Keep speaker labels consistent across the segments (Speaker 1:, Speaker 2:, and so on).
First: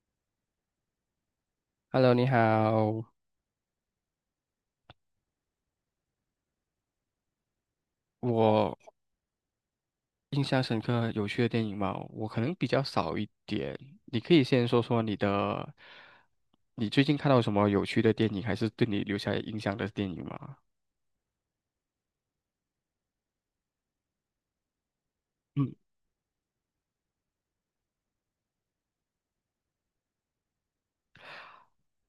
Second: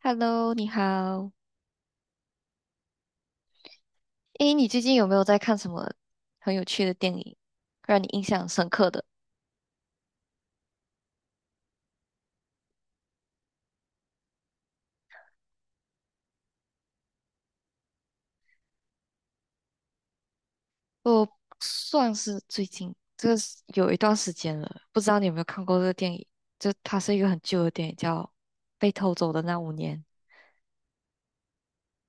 Speaker 1: Hello，你好。
Speaker 2: Hello，你好。
Speaker 1: 诶，你最近有没有在看什么很有趣的电影，让你印象深刻
Speaker 2: 我
Speaker 1: 的？
Speaker 2: 印象深刻有趣的电影嘛，我可能比较少一点。你可以先说说你的，你最近看到什么有趣的电影，还是对你留下印象的电影吗？
Speaker 1: 我算是最近，这个是有一段时间了，不知道你有没有看
Speaker 2: 嗯，
Speaker 1: 过这个电影？就它是一个很旧的电影，叫《被偷走的那五年》。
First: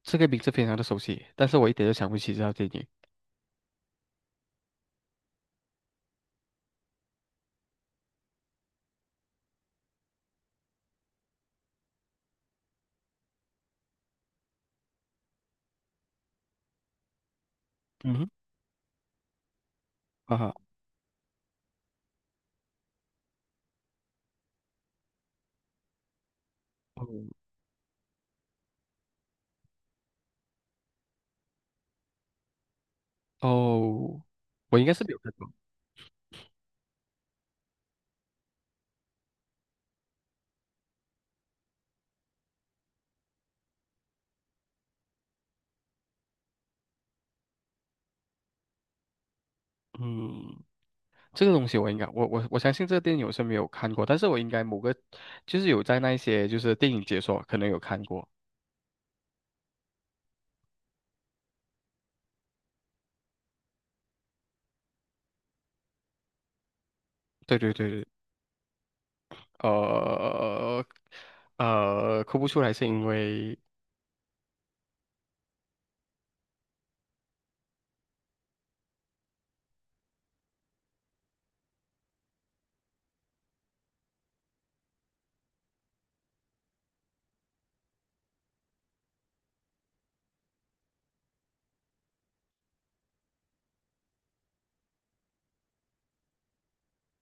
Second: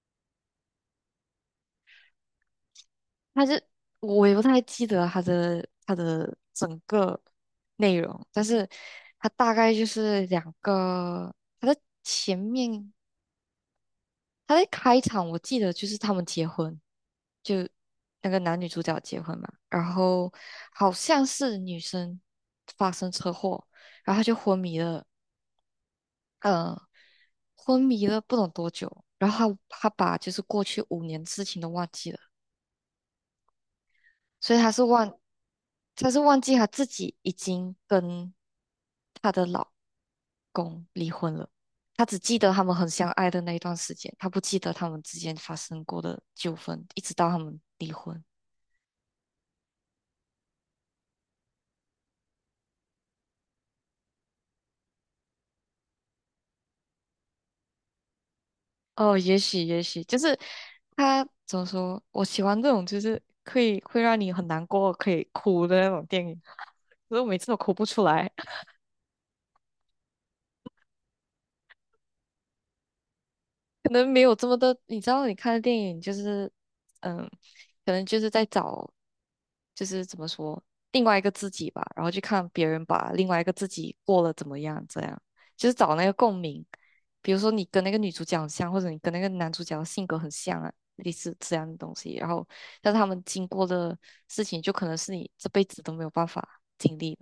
Speaker 2: 这个名字非常的熟悉，但是我一点都想不起这套电影。
Speaker 1: 它是我也不太记得它的整个内容，但是它大概就是两个，它的前面他在开场，我记得就是他们结婚，就
Speaker 2: 嗯
Speaker 1: 那
Speaker 2: 哼。
Speaker 1: 个男女主角结婚嘛，然后
Speaker 2: 啊哈。
Speaker 1: 好像是女生发生车祸，然后他就昏迷了，呃，
Speaker 2: 哦
Speaker 1: 昏迷了不懂多久，然后他把就是过去五年事情都忘记了。
Speaker 2: 哦，
Speaker 1: 所以
Speaker 2: 我应该是没有看过。
Speaker 1: 他是忘记他自己已经跟他的老公离婚了，他只记得他们很相爱的那一段时间，他不记得他们之间发生过的纠纷，一直到他们离婚。
Speaker 2: 嗯，这个东西我应该，我相信这个电影我是没有看过，但是我应该某个就是有在那一些就是电影解说可能有看过。
Speaker 1: 哦，也许,就是他怎么说？我喜欢这种，就是可以会让你很难过，可以哭的那种电影。可是我每次都
Speaker 2: 对
Speaker 1: 哭
Speaker 2: 对
Speaker 1: 不
Speaker 2: 对
Speaker 1: 出
Speaker 2: 对。
Speaker 1: 来。
Speaker 2: 呃哭不出来是因为，
Speaker 1: 可能没有这么多，你知道，你看的电影就是，嗯，可能就是在找，就是怎么说，另外一个自己吧，然后去看别人把另外一个自己过了怎么样，这样就是找那个共鸣。比如说你跟那个女主角很像，或者你跟那个男主角性格很像啊，类似这样的东西。然后，但是他们经过的事情，就可能是你这辈子都没有办法经历的。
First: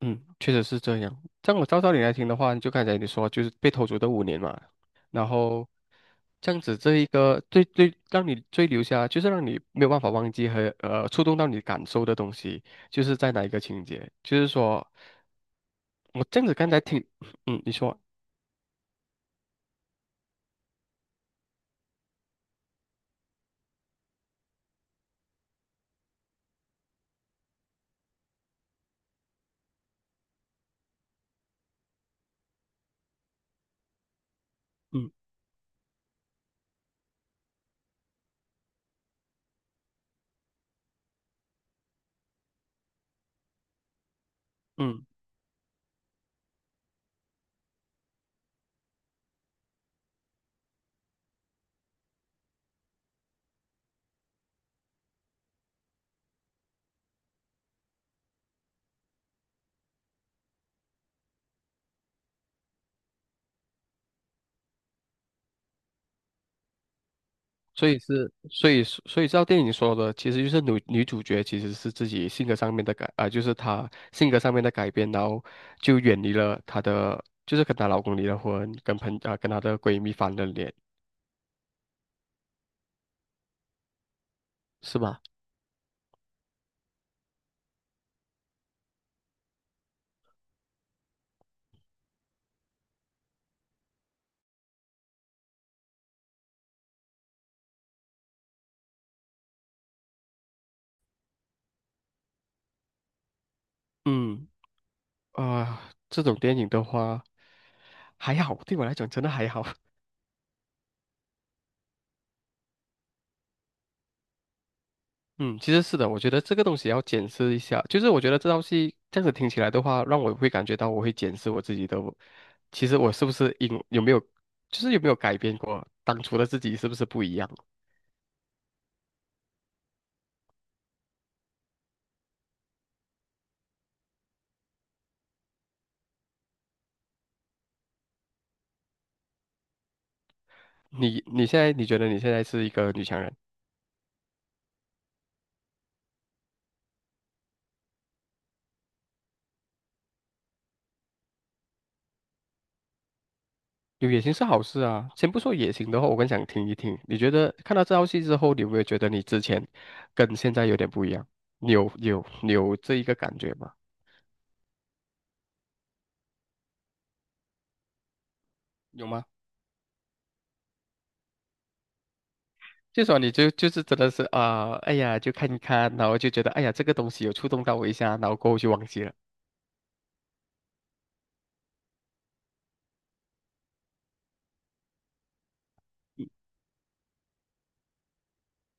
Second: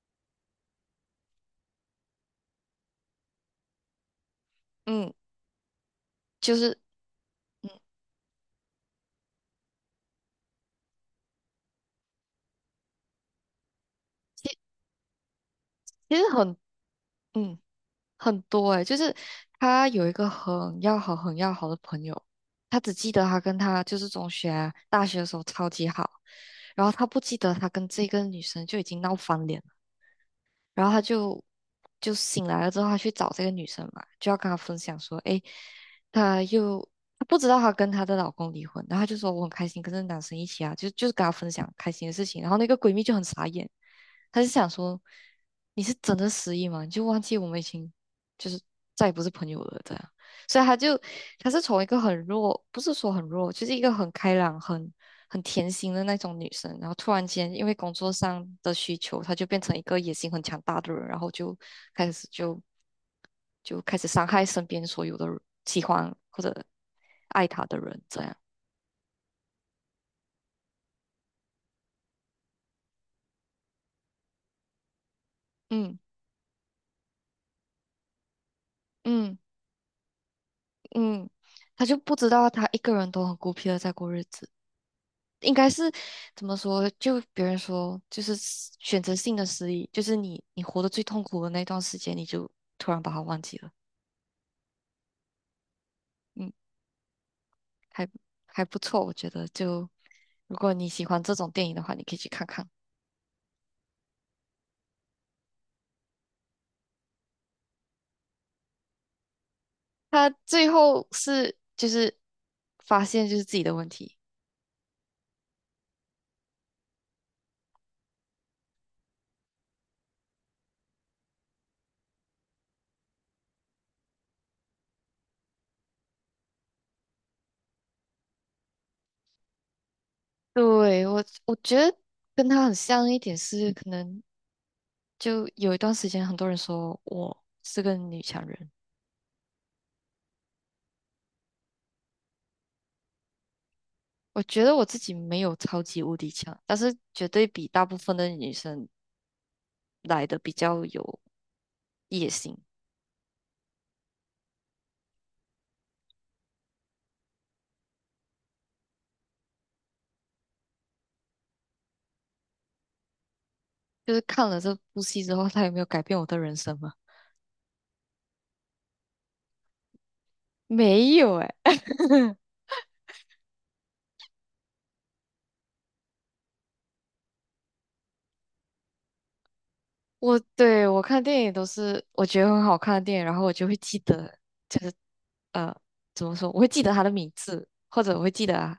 Speaker 2: 嗯，确实是这样。这样我照道理来听的话，就刚才你说，就是被偷走的五年嘛，
Speaker 1: 嗯，
Speaker 2: 然后这
Speaker 1: 就
Speaker 2: 样子
Speaker 1: 是，
Speaker 2: 这一个最
Speaker 1: 嗯，
Speaker 2: 最让你最留下，就是让你没有办法忘记和触动到你感受的东西，就是在哪一个情节？就是
Speaker 1: 其
Speaker 2: 说
Speaker 1: 其实
Speaker 2: 我这样子
Speaker 1: 很，
Speaker 2: 刚才听，
Speaker 1: 嗯。
Speaker 2: 嗯，你说，
Speaker 1: 很多诶、就是他有一个很要好、很要好的朋友，他只记得他跟他就是中学啊大学的时候超级好，然后他不记得他跟这个女生就已经闹翻脸。然后她就醒来了之后，她去找这个女生嘛，就要跟她分享
Speaker 2: 嗯
Speaker 1: 说，诶，她又他不知道她跟她的老公离婚，然后他就说我很开心跟这个男生一起啊，就是跟她分享开心的事情，然后那个闺蜜就很傻眼，她就想说
Speaker 2: 嗯。
Speaker 1: 你是真的失忆吗？你就忘记我们已经就是再也不是朋友了，这样。所以他是从一个很弱，不是说很弱，就是一个很开朗、很甜心的那种女生，然后突然间因为工作上的需求，她就变成一个野心很强大的人，然后就开始就开始伤害身边所有的人喜欢或者爱她的
Speaker 2: 所以
Speaker 1: 人，这
Speaker 2: 是，
Speaker 1: 样，
Speaker 2: 所以照电影说的，其实就是女主角其实是自己性格上面的就是她性格上面的改变，然后
Speaker 1: 嗯
Speaker 2: 就远离了她的，就是跟她老公离了婚，跟
Speaker 1: 嗯
Speaker 2: 跟她的闺蜜翻了脸，
Speaker 1: 嗯，他就不知道他一个人都很孤僻的在过日子。
Speaker 2: 是吧？
Speaker 1: 应该是怎么说？就别人说，就是失选择性的失忆，就是你活得最痛苦的那段时间，你就突然把它忘记了。嗯，还还不错，我觉得就如果你喜欢这种电影的话，你可以去看看。
Speaker 2: 嗯。这种电影的话还好，对我来讲真的还好。
Speaker 1: 他最后是就是发现就是自己的问题。
Speaker 2: 嗯，其实是的，我觉得这个东西要检视一下。就是我觉得这道戏这样子听起来的话，让我会感觉到我会检视我自己的我其实我是不是有没有，就是有没有改变过当初的自己是不是不一样？
Speaker 1: 对，我觉得跟他很像一点是，可能就有一段时间很多人说我是个女强人。
Speaker 2: 你觉得你现在是一个女强人。
Speaker 1: 我觉得我自己没有超级无敌强，但是绝对比大部分的女生来的比较有野心。
Speaker 2: 有野心是好事啊。先不说野心的话，我更想听一听，你觉得看到这道戏之后，你有没有觉得你之前跟现在有点不一样？你有这一个感觉吗？
Speaker 1: 就是看了这部戏之后，它有没有改变我的人生吗？
Speaker 2: 有吗？
Speaker 1: 没有诶，
Speaker 2: 就说你就是真的哎呀，就看一看，然后就觉得哎呀，这个东西有触动到我一下，然后过后就忘记了。
Speaker 1: 我对我看电影都是我觉得很好看的电影，然后我就会记得，就是呃，怎
Speaker 2: 嗯。
Speaker 1: 么说？我会记得他的名字，或者我会记得啊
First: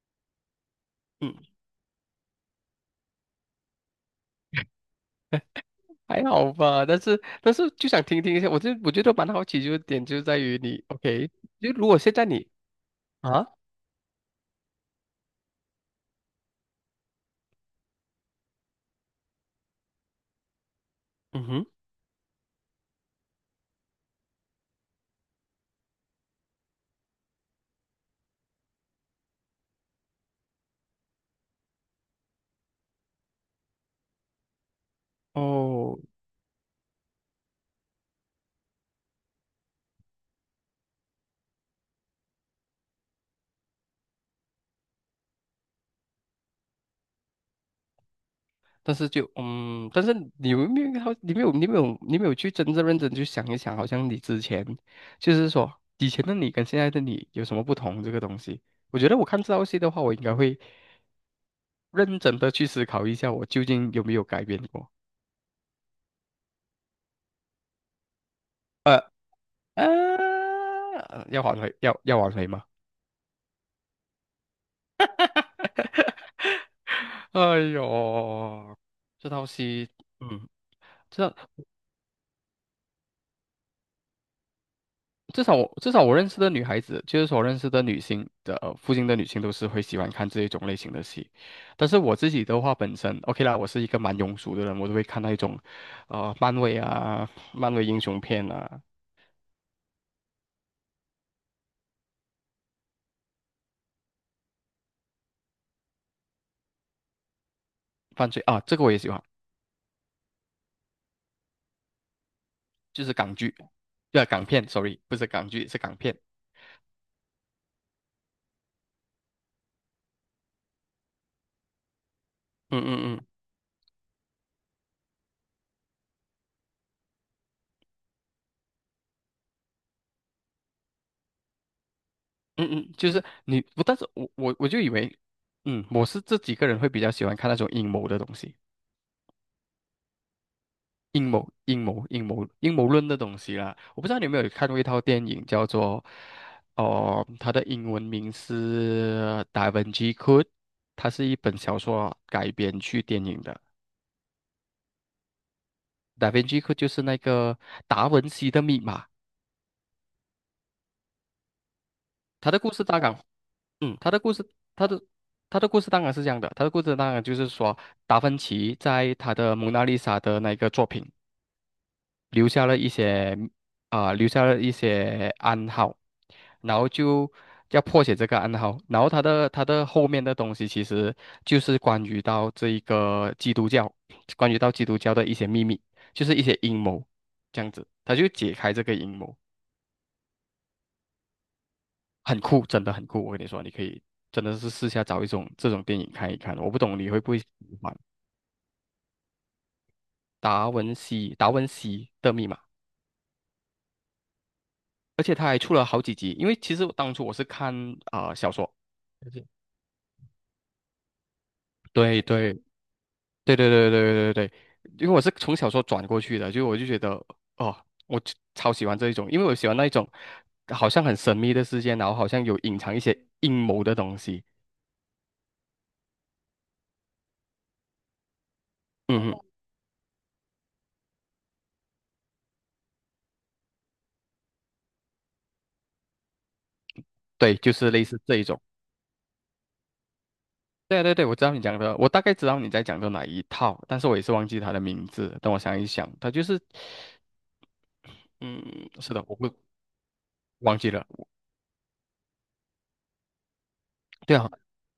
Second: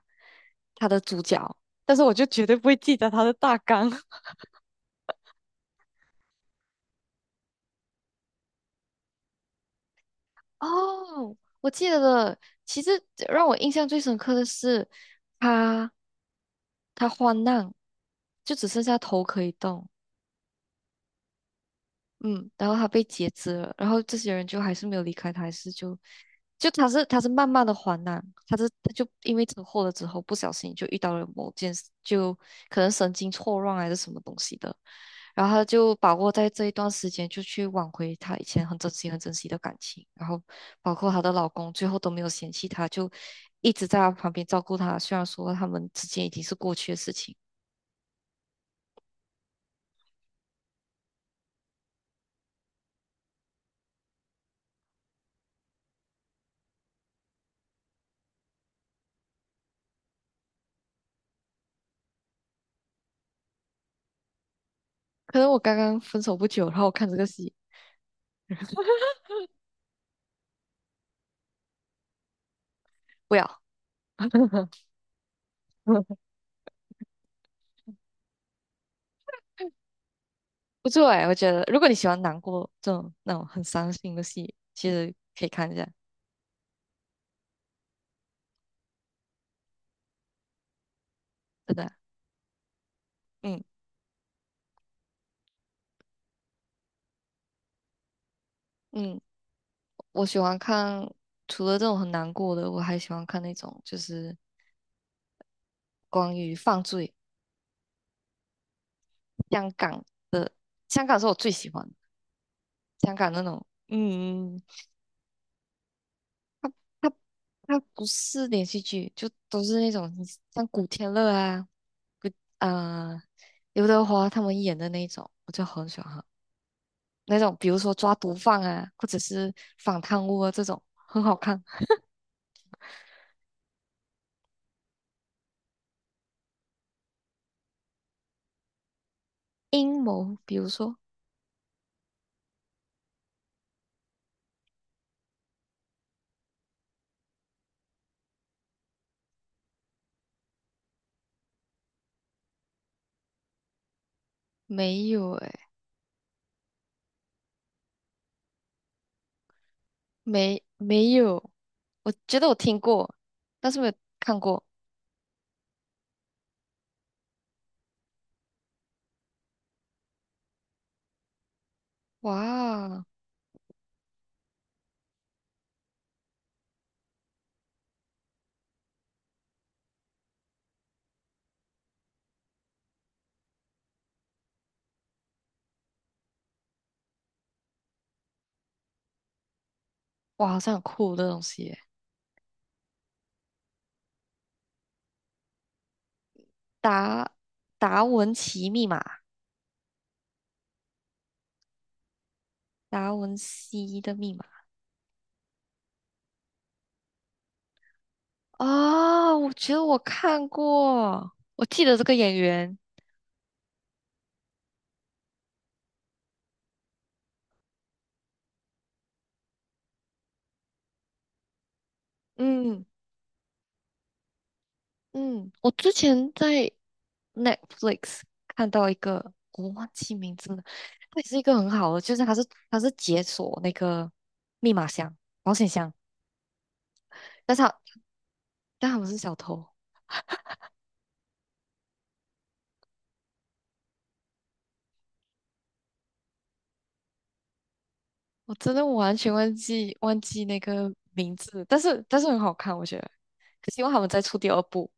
Speaker 1: 他的主
Speaker 2: 嗯，
Speaker 1: 角，但是我就绝对不会记得他的大纲。
Speaker 2: 还好吧，但是就想听听一下，我就我觉得蛮好奇，就在于你，OK，
Speaker 1: 哦，我
Speaker 2: 就如
Speaker 1: 记
Speaker 2: 果
Speaker 1: 得
Speaker 2: 现在
Speaker 1: 了。
Speaker 2: 你
Speaker 1: 其实让
Speaker 2: 啊。
Speaker 1: 我印象最深刻的是，他他患难，就只剩下头可以动，
Speaker 2: 嗯哼。
Speaker 1: 嗯，然后他被截肢了，然后这些人就还是没有离开他，还是就他是慢慢的患难，他就因为车祸了之后，不小心就遇到了某件事，就可能神经错乱还是什么东西的，然后他就
Speaker 2: 哦，
Speaker 1: 把握在这一段时间，就去挽回她以前很珍惜、很珍惜的感情。然后，包括她的老公，最后都没有嫌弃她，就一直在她旁边照顾她。虽然说他们之间已经是过去的事情，
Speaker 2: 但是但是你有没有好，你没有去真正认真去想一想，好像你之前就是说以前的你跟现在的你有什么不同这个东西？我觉得我看这道戏的话，我应该会认真的去思考一下，我究竟有没有改变过？
Speaker 1: 可能我刚刚分手不久，然后我看这个戏，
Speaker 2: 呃要挽回，要挽回吗？
Speaker 1: 不要，
Speaker 2: 哎呦，这套戏，嗯，
Speaker 1: 不错
Speaker 2: 至
Speaker 1: 哎，我
Speaker 2: 少
Speaker 1: 觉得如果你喜欢难过这种那种很伤心的戏，其实
Speaker 2: 至
Speaker 1: 可以
Speaker 2: 少
Speaker 1: 看
Speaker 2: 我
Speaker 1: 一下，
Speaker 2: 至少我认识的女孩子，就是说我认识的女性的、呃附近的女性都是会喜欢看这一种类型的戏。
Speaker 1: 真
Speaker 2: 但
Speaker 1: 的。
Speaker 2: 是我自己的话，本身 OK 啦，
Speaker 1: 嗯
Speaker 2: 我是一个蛮庸俗的人，我都会看那一种，漫威啊，漫威英雄片啊。
Speaker 1: 嗯，我喜欢看，除了这种很难过的，我还喜欢看那种就是关于犯罪。
Speaker 2: 犯罪啊，这个我也喜欢。
Speaker 1: 香港香港是我最喜欢的
Speaker 2: 就是
Speaker 1: 香港
Speaker 2: 港
Speaker 1: 那
Speaker 2: 剧，
Speaker 1: 种，
Speaker 2: 对啊，港
Speaker 1: 嗯，
Speaker 2: 片，sorry，不是港剧，是港片。
Speaker 1: 它它不是连续剧，就都是那种像古天乐啊，古
Speaker 2: 嗯嗯
Speaker 1: 呃
Speaker 2: 嗯。
Speaker 1: 刘德华他们演的那种，我就很喜欢看那种，比如说抓毒贩啊，或者是反贪污啊这种，很好看。
Speaker 2: 嗯嗯，就是你不，但是我就以为，嗯，我是这几个人会比较喜欢看那种阴谋的东西，
Speaker 1: 阴谋，比如说
Speaker 2: 阴谋论的东西啦。我不知道你有没有看过一套电影叫做，哦、它的英文名是《Da v i n c Code》，它是一本小说改编去电影的，
Speaker 1: 没有诶，
Speaker 2: 《Da v i n c Code》就是那个达文西的密码。
Speaker 1: 没有，我觉得
Speaker 2: 他
Speaker 1: 我
Speaker 2: 的故
Speaker 1: 听
Speaker 2: 事大
Speaker 1: 过，
Speaker 2: 纲，
Speaker 1: 但是没有
Speaker 2: 嗯，他的故
Speaker 1: 看
Speaker 2: 事，
Speaker 1: 过。
Speaker 2: 他的他的故事当然是这样的，他的故事当然就是说，达芬奇在他的《蒙娜丽莎》的那个作品留下了一
Speaker 1: 哇，
Speaker 2: 些，留下了一些暗号，然后就要破解这个暗号，然后他的后面的东西其实就是关于到这一个基督教，关于到基督教的一些秘密，就是一些阴谋，这样子他就解开这个阴谋。
Speaker 1: 哇，好像很酷的东西耶。
Speaker 2: 很酷，真的很酷。我跟你说，你可以真的是试下找一种这种电影看一看。我不懂你会不
Speaker 1: 达
Speaker 2: 会喜欢。
Speaker 1: 达文奇密码，
Speaker 2: 达文西的密码，
Speaker 1: 达文西的密码
Speaker 2: 而且他还出了好几集。因为其实当初我是看小说。
Speaker 1: 啊，
Speaker 2: 对
Speaker 1: 我觉得我看过，我记得这个
Speaker 2: 对
Speaker 1: 演
Speaker 2: 对对
Speaker 1: 员，
Speaker 2: 对对对对对对，因为我是从小说转过去的，就我就觉得哦，我就超喜欢这一种，因为我喜欢那一种好像很神秘的世界，然后好像有隐
Speaker 1: 嗯
Speaker 2: 藏一些阴谋的东西。
Speaker 1: 嗯，我之前在 Netflix 看到一
Speaker 2: 嗯
Speaker 1: 个，
Speaker 2: 哼。
Speaker 1: 我忘记名字了，它也是一个很好的，就是它是解锁那个密码箱、保险箱，但
Speaker 2: 对，
Speaker 1: 是
Speaker 2: 就
Speaker 1: 它
Speaker 2: 是类似这一种。
Speaker 1: 但他们是小偷，
Speaker 2: 对啊对对，我知道你讲的，我大概知道你在讲的哪一套，但是我也是忘记它的名字。等我想一想，它就是，
Speaker 1: 我
Speaker 2: 嗯，
Speaker 1: 真的
Speaker 2: 是
Speaker 1: 完
Speaker 2: 的，
Speaker 1: 全
Speaker 2: 我会
Speaker 1: 忘记那
Speaker 2: 忘记
Speaker 1: 个
Speaker 2: 了。
Speaker 1: 名字，但是很好看，我觉得，希望他们再
Speaker 2: 对
Speaker 1: 出第
Speaker 2: 啊，
Speaker 1: 二部。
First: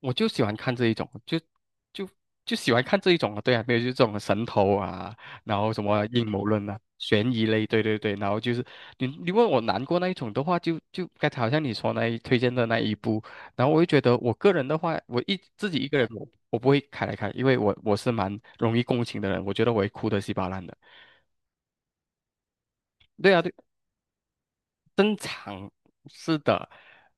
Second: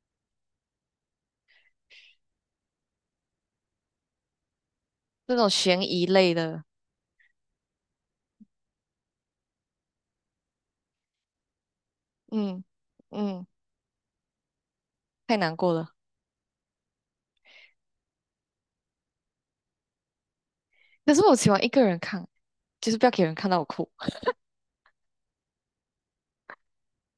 Speaker 2: 我就喜欢看这一种，就就喜欢看这一种啊。对啊，没有就是这种神头啊，
Speaker 1: 那种
Speaker 2: 然后
Speaker 1: 悬
Speaker 2: 什
Speaker 1: 疑
Speaker 2: 么阴
Speaker 1: 类
Speaker 2: 谋
Speaker 1: 的，
Speaker 2: 论啊，悬疑类，对对对。然后就是你你问我难过那一种的话，就刚才好像你说那一推荐
Speaker 1: 嗯
Speaker 2: 的那一部，
Speaker 1: 嗯，
Speaker 2: 然后我就觉得我个人的话，
Speaker 1: 太难
Speaker 2: 自
Speaker 1: 过
Speaker 2: 己一
Speaker 1: 了。
Speaker 2: 个人我不会开来看，因为我是蛮容易共情的人，我觉得我会哭得稀巴烂的。
Speaker 1: 可是我喜欢一个人看，就是不要给
Speaker 2: 对
Speaker 1: 人
Speaker 2: 啊，
Speaker 1: 看
Speaker 2: 对，
Speaker 1: 到我哭。
Speaker 2: 正常是的。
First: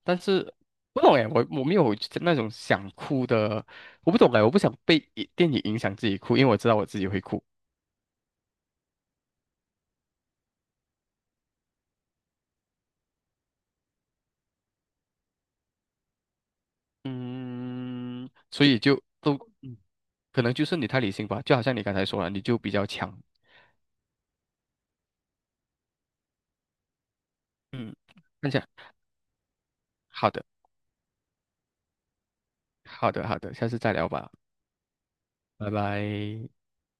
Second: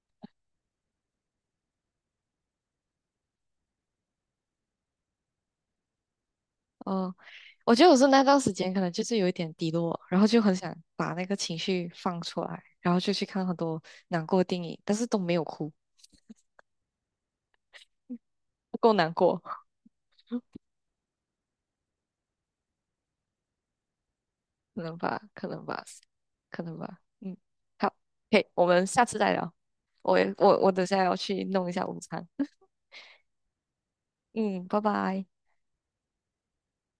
Speaker 2: 但是不懂哎，我我没有那种想哭的，我不懂哎，我不想被一电影影响自己哭，因为我知道我自己
Speaker 1: 嗯，
Speaker 2: 会哭，
Speaker 1: 我觉得我是那段时间可能就是有一点低落，然后就很想把那个情绪放出来，然后就去看很多难过的电影，但是都没有哭，
Speaker 2: 嗯，所
Speaker 1: 不
Speaker 2: 以
Speaker 1: 够
Speaker 2: 就
Speaker 1: 难
Speaker 2: 都
Speaker 1: 过，
Speaker 2: 嗯，可能就是你太理性吧，就好像你刚才说了，你就比较强。
Speaker 1: 可能吧，可能吧，可能吧。嗯，好
Speaker 2: 嗯，
Speaker 1: ，OK，
Speaker 2: 那享。
Speaker 1: 我们下次再聊。我
Speaker 2: 好
Speaker 1: 也
Speaker 2: 的，
Speaker 1: 我等下要去弄一下午餐。
Speaker 2: 好的，好的，下次再聊吧，
Speaker 1: 嗯，拜拜。
Speaker 2: 拜拜。